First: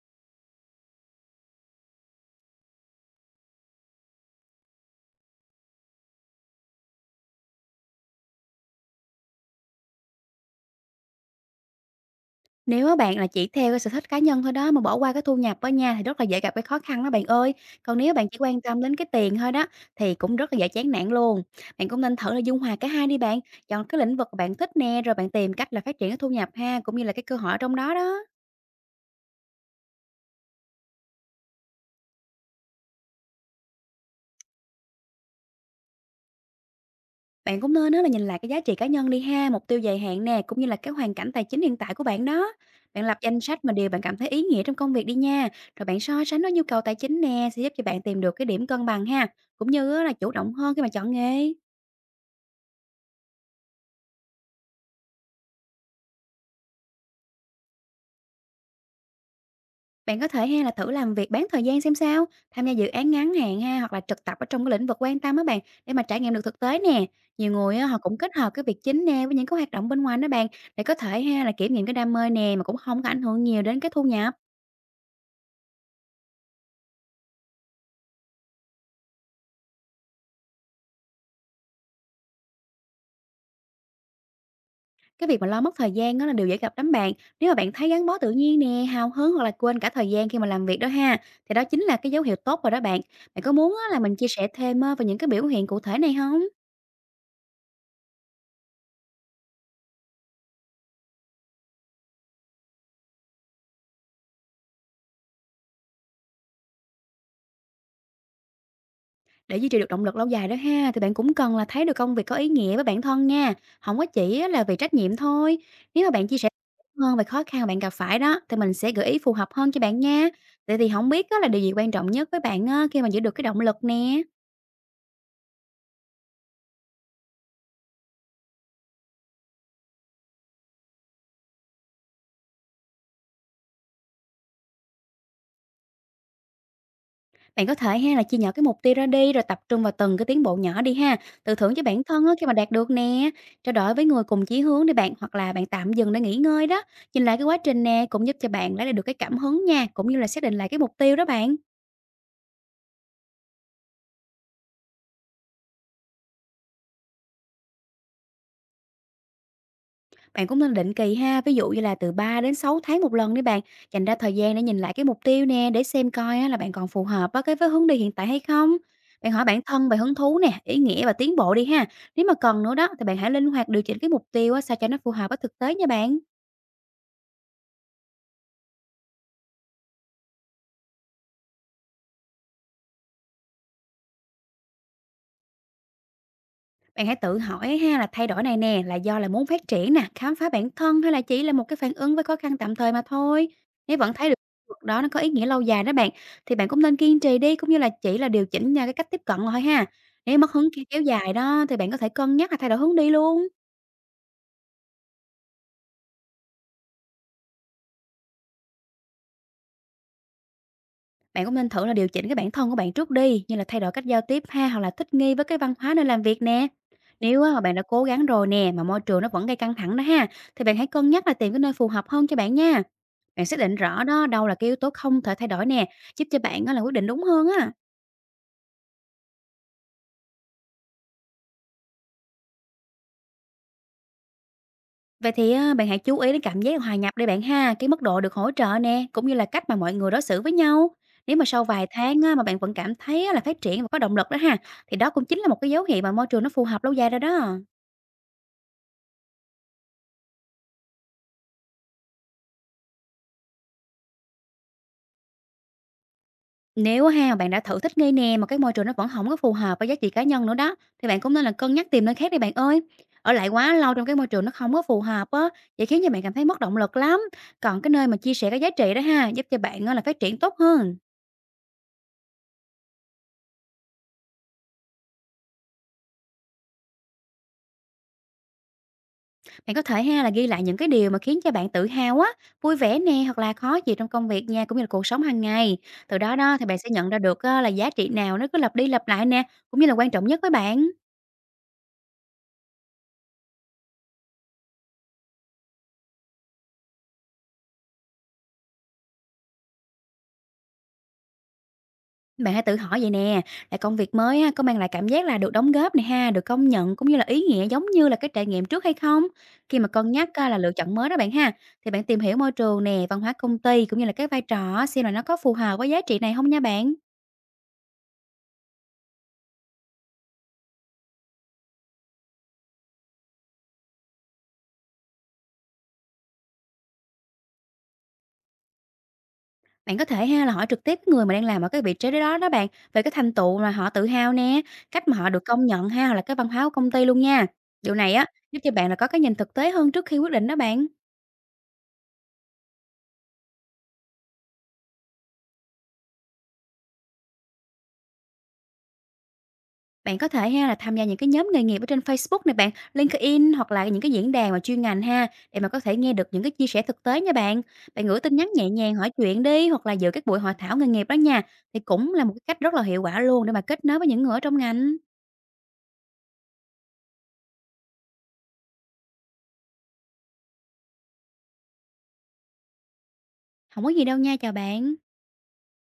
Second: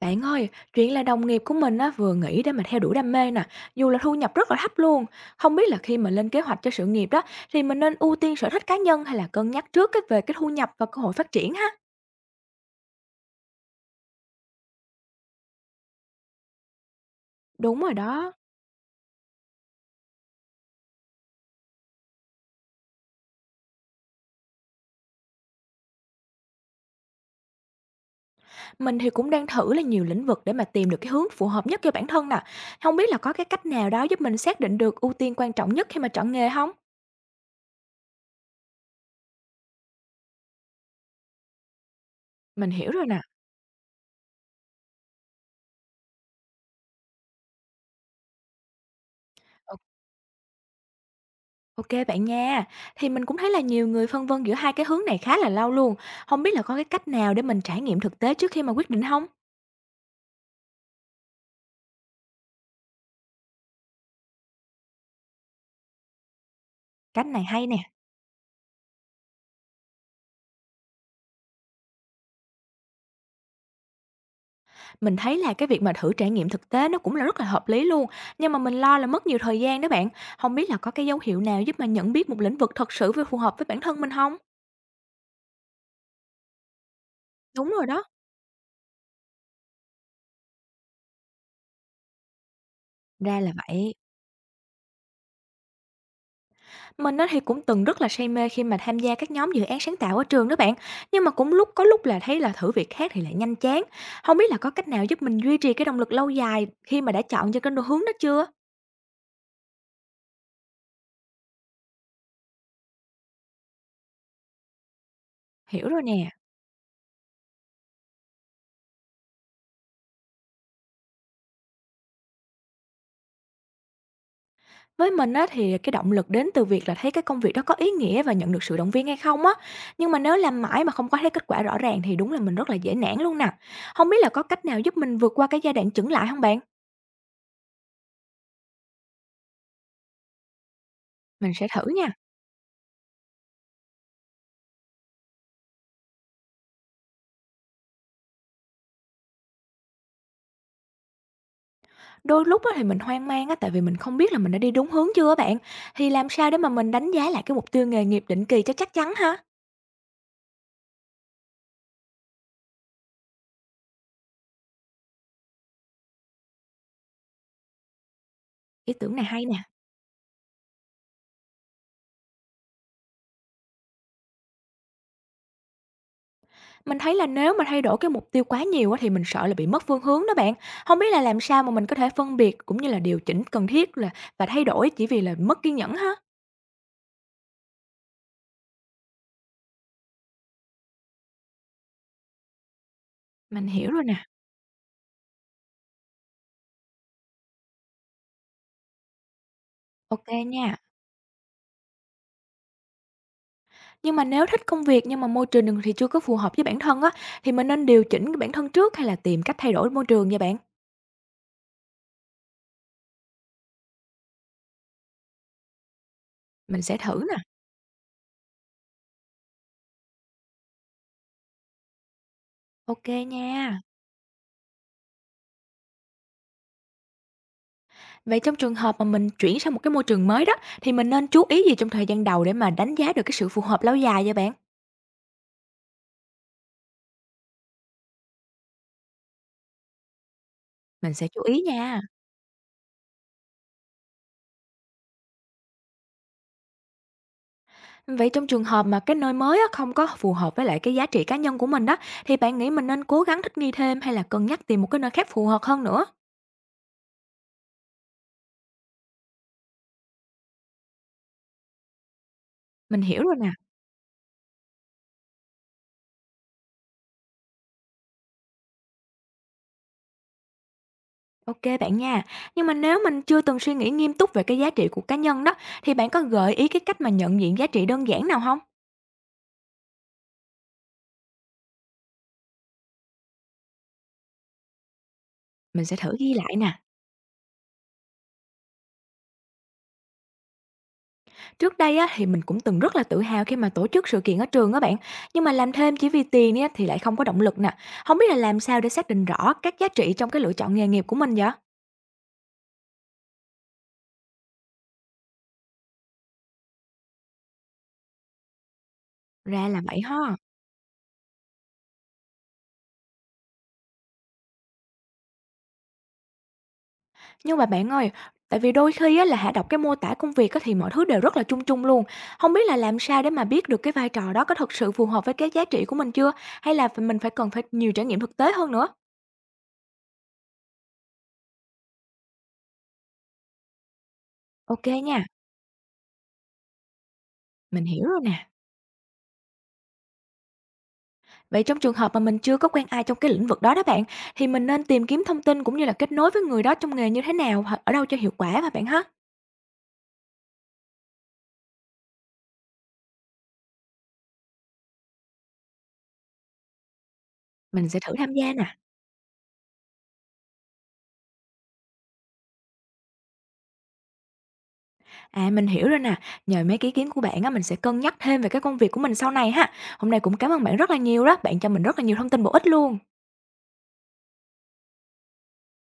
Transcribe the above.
Bạn ơi, chuyện là đồng nghiệp của mình á, vừa nghỉ để mà theo đuổi đam mê nè, dù là thu nhập rất là thấp luôn. Không biết là khi mình lên kế hoạch cho sự nghiệp đó, thì mình nên ưu tiên sở thích cá nhân hay là cân nhắc trước cái về cái thu nhập và cơ hội phát triển ha? Nếu á bạn là chỉ theo cái sở thích cá nhân thôi đó, mà bỏ qua cái thu nhập á nha, thì rất là dễ gặp cái khó khăn đó bạn ơi. Đúng rồi Còn nếu bạn đó, chỉ quan tâm đến cái tiền thôi đó, thì cũng rất là dễ chán nản luôn. Bạn cũng nên thử là dung hòa cả hai đi bạn, chọn cái lĩnh vực bạn thích nè, rồi bạn tìm cách là phát triển cái thu nhập ha, cũng như là cái cơ hội ở trong đó đó. mình thì cũng đang thử là nhiều lĩnh vực để mà tìm được cái hướng phù hợp nhất cho bản thân nè. Không biết là có cái cách nào đó giúp mình xác định được ưu tiên quan trọng nhất khi mà chọn nghề không? Bạn cũng nên đó là nhìn lại cái giá trị cá nhân đi ha, mục tiêu dài hạn nè, cũng như là cái hoàn cảnh tài chính hiện tại của bạn đó. Mình hiểu Bạn rồi lập nè. danh sách mà điều bạn cảm thấy ý nghĩa trong công việc đi nha. Rồi bạn so sánh với nhu cầu tài chính nè sẽ giúp cho bạn tìm được cái điểm cân bằng ha, cũng như á là chủ động hơn khi mà chọn nghề. OK bạn nha. Thì mình cũng thấy là nhiều người phân vân giữa hai cái hướng này khá là lâu luôn. Không biết là có cái cách nào để mình trải nghiệm thực tế trước khi mà quyết định không? Bạn có thể ha là thử làm việc bán thời gian xem sao, tham gia dự án ngắn hạn ha hoặc là trực tập ở trong cái lĩnh vực quan tâm á bạn, để mà trải nghiệm được thực tế nè. Cách này Nhiều hay nè, người á, họ cũng kết hợp cái việc chính nè với những cái hoạt động bên ngoài đó bạn, để có thể ha là kiểm nghiệm cái đam mê nè mà cũng không có ảnh hưởng nhiều đến cái thu nhập. mình thấy là cái việc mà thử trải nghiệm thực tế nó cũng là rất là hợp lý luôn, nhưng mà mình lo là mất nhiều thời gian đó bạn. Không biết là có cái dấu hiệu nào giúp mà nhận biết một lĩnh vực thật sự phù phù hợp với bản thân mình không? Cái việc mà lo mất thời gian á là điều dễ gặp lắm bạn. Nếu mà Đúng bạn rồi thấy đó, gắn bó tự nhiên nè, hào hứng hoặc là quên cả thời gian khi mà làm việc đó ha, thì đó chính là cái dấu hiệu tốt rồi đó bạn. ra Bạn là có muốn á vậy. là mình chia sẻ thêm á về những cái biểu hiện cụ thể này không? Mình á thì cũng từng rất là say mê khi mà tham gia các nhóm dự án sáng tạo ở trường đó bạn. Nhưng mà cũng lúc có lúc là thấy là thử việc khác thì lại nhanh chán. Không biết là có cách nào giúp mình duy trì cái động lực lâu dài khi mà đã chọn cho cái đồ hướng đó chưa? Để duy trì được động lực lâu dài đó ha, thì bạn cũng cần là thấy được công việc có ý nghĩa với bản thân nha, không có chỉ á là vì trách nhiệm thôi. Hiểu rồi Nếu mà bạn nè. chia sẻ hơn về khó khăn bạn gặp phải đó, thì mình sẽ gợi ý phù hợp hơn cho bạn nha. Vậy thì không biết á là điều gì quan trọng nhất với bạn á khi mà giữ được cái động lực nè? Với mình á thì cái động lực đến từ việc là thấy cái công việc đó có ý nghĩa và nhận được sự động viên hay không á. Nhưng mà nếu làm mãi mà không có thấy kết quả rõ ràng thì đúng là mình rất là dễ nản luôn nè. Không biết là có cách nào giúp mình vượt qua cái giai đoạn chững lại không bạn? Bạn có thể ha là chia nhỏ cái mục tiêu ra đi, rồi tập trung vào từng cái tiến bộ nhỏ đi ha. Mình Tự sẽ thưởng thử cho bản nha. thân á, khi mà đạt được nè. Trao đổi với người cùng chí hướng để bạn, hoặc là bạn tạm dừng để nghỉ ngơi đó. Nhìn lại cái quá trình nè cũng giúp cho bạn lấy lại được cái cảm hứng nha, cũng như là xác định lại cái mục tiêu đó bạn. Đôi lúc á thì mình hoang mang á, tại vì mình không biết là mình đã đi đúng hướng chưa á bạn. Thì làm sao để mà mình đánh giá lại cái mục tiêu nghề nghiệp định kỳ cho chắc chắn ha? Bạn cũng nên định kỳ ha, ví dụ như là từ 3 đến 6 tháng một lần đấy bạn, dành ra thời gian để nhìn lại cái mục tiêu nè, để xem coi á là bạn còn phù hợp với với hướng đi hiện tại hay không. Ý tưởng này Bạn hay hỏi nè. bản thân về hứng thú nè, ý nghĩa và tiến bộ đi ha. Nếu mà cần nữa đó thì bạn hãy linh hoạt điều chỉnh cái mục tiêu á, sao cho nó phù hợp với thực tế nha bạn. Mình thấy là nếu mà thay đổi cái mục tiêu quá nhiều á, thì mình sợ là bị mất phương hướng đó bạn. Không biết là làm sao mà mình có thể phân biệt cũng như là điều chỉnh cần thiết là và thay đổi chỉ vì là mất kiên nhẫn ha? Bạn hãy tự hỏi ha, là thay đổi này nè là do là muốn phát triển nè, khám phá bản thân, hay là chỉ là một cái phản ứng với khó khăn tạm thời mà thôi. Mình hiểu Nếu rồi vẫn nè. thấy được việc đó nó có ý nghĩa lâu dài đó bạn, thì bạn cũng nên kiên trì đi, cũng như là chỉ là điều chỉnh nha cái cách tiếp cận thôi ha. Ok Nếu mất hứng nha. kéo dài đó, thì bạn có thể cân nhắc là thay đổi hướng đi luôn. Nhưng mà nếu thích công việc nhưng mà môi trường thì chưa có phù hợp với bản thân á, thì mình nên điều chỉnh cái bản thân trước hay là tìm cách thay đổi môi trường nha bạn? Bạn cũng nên thử là điều chỉnh cái bản thân của bạn trước đi, như là thay đổi cách giao tiếp ha, hoặc là thích nghi với cái văn hóa nơi làm việc nè. Mình sẽ thử nè. Nếu á, mà bạn đã cố gắng rồi nè mà môi trường nó vẫn gây căng thẳng đó ha, thì bạn hãy cân nhắc là tìm cái nơi phù hợp hơn cho bạn nha. Ok Bạn xác định nha. rõ đó, đâu là cái yếu tố không thể thay đổi nè, giúp cho bạn á là quyết định đúng hơn á. Vậy trong trường hợp mà mình chuyển sang một cái môi trường mới đó, thì mình nên chú ý gì trong thời gian đầu để mà đánh giá được cái sự phù hợp lâu dài vậy bạn? Vậy thì á, bạn hãy chú ý đến cảm giác hòa nhập đi bạn ha, cái mức độ được hỗ trợ nè, cũng như là cách mà mọi người đối xử với nhau. Mình sẽ Nếu chú mà ý sau vài nha. tháng á, mà bạn vẫn cảm thấy á là phát triển và có động lực đó ha, thì đó cũng chính là một cái dấu hiệu mà môi trường nó phù hợp lâu dài rồi đó. Vậy trong trường hợp mà cái nơi mới á, không có phù hợp với lại cái giá trị cá nhân của mình đó, thì bạn nghĩ mình nên cố gắng thích nghi thêm hay là cân nhắc tìm một cái nơi khác phù hợp hơn nữa? Nếu ha bạn đã thử thích nghi nè mà cái môi trường nó vẫn không có phù hợp với giá trị cá nhân nữa đó, thì bạn cũng nên là cân nhắc tìm nơi khác đi bạn ơi. Mình hiểu Ở rồi lại nè. quá lâu trong cái môi trường nó không có phù hợp á, vậy khiến cho bạn cảm thấy mất động lực lắm. Còn cái nơi mà chia sẻ cái giá trị đó ha, giúp cho bạn á là phát triển tốt hơn. Ok bạn nha. Nhưng mà nếu mình chưa từng suy nghĩ nghiêm túc về cái giá trị của cá nhân đó, thì bạn có gợi ý cái cách mà nhận diện giá trị đơn giản nào không? Bạn có thể ha là ghi lại những cái điều mà khiến cho bạn tự hào á, vui vẻ nè, hoặc là khó chịu trong công việc nha, cũng như là cuộc sống hàng ngày. Mình sẽ thử Từ ghi đó lại đó thì nè. bạn sẽ nhận ra được á là giá trị nào nó cứ lặp đi lặp lại nè, cũng như là quan trọng nhất với bạn. Trước đây á, thì mình cũng từng rất là tự hào khi mà tổ chức sự kiện ở trường á bạn, nhưng mà làm thêm chỉ vì tiền á, thì lại không có động lực nè. Không biết là làm sao để xác định rõ các giá trị trong cái lựa chọn nghề nghiệp của mình vậy? Bạn hãy tự hỏi vậy nè, là công việc mới á, có mang lại cảm giác là được đóng góp này ha, được công nhận, cũng như là ý nghĩa giống như là cái trải nghiệm trước hay không? Ra Khi là mà vậy cân nhắc ha. á, là lựa chọn mới đó bạn ha, thì bạn tìm hiểu môi trường nè, văn hóa công ty, cũng như là cái vai trò á, xem là nó có phù hợp với giá trị này không nha bạn. Nhưng mà bạn ơi, tại vì đôi khi á, là hạ đọc cái mô tả công việc á, thì mọi thứ đều rất là chung chung luôn. Không biết là làm sao để mà biết được cái vai trò đó có thật sự phù hợp với cái giá trị của mình chưa? Hay là mình phải cần phải nhiều trải nghiệm thực tế hơn nữa? Bạn có thể ha là hỏi trực tiếp người mà đang làm ở cái vị trí đó đó bạn, về cái thành tựu mà họ tự hào nè, Ok cách mà nha, họ được công nhận ha, hoặc là cái văn hóa của công ty luôn nha. mình Điều hiểu này rồi á nè. giúp cho bạn là có cái nhìn thực tế hơn trước khi quyết định đó bạn. Vậy trong trường hợp mà mình chưa có quen ai trong cái lĩnh vực đó đó bạn, thì mình nên tìm kiếm thông tin cũng như là kết nối với người đó trong nghề như thế nào, hoặc ở đâu cho hiệu quả hả bạn ha? Bạn có thể ha là tham gia những cái nhóm nghề nghiệp ở trên Facebook này bạn, LinkedIn, hoặc là những cái diễn đàn mà chuyên ngành ha, để mà có thể nghe được những cái chia sẻ thực tế nha bạn. Mình sẽ Bạn thử gửi tham tin nhắn gia nè. nhẹ nhàng hỏi chuyện đi, hoặc là dự các buổi hội thảo nghề nghiệp đó nha, thì cũng là một cái cách rất là hiệu quả luôn để mà kết nối với những người ở trong ngành. À mình hiểu rồi nè, nhờ mấy cái ý kiến của bạn á mình sẽ cân nhắc thêm về cái công việc của mình sau này ha. Hôm nay cũng cảm ơn bạn rất là nhiều đó, bạn cho mình rất là nhiều thông tin bổ ích luôn. Không có gì đâu nha, chào bạn.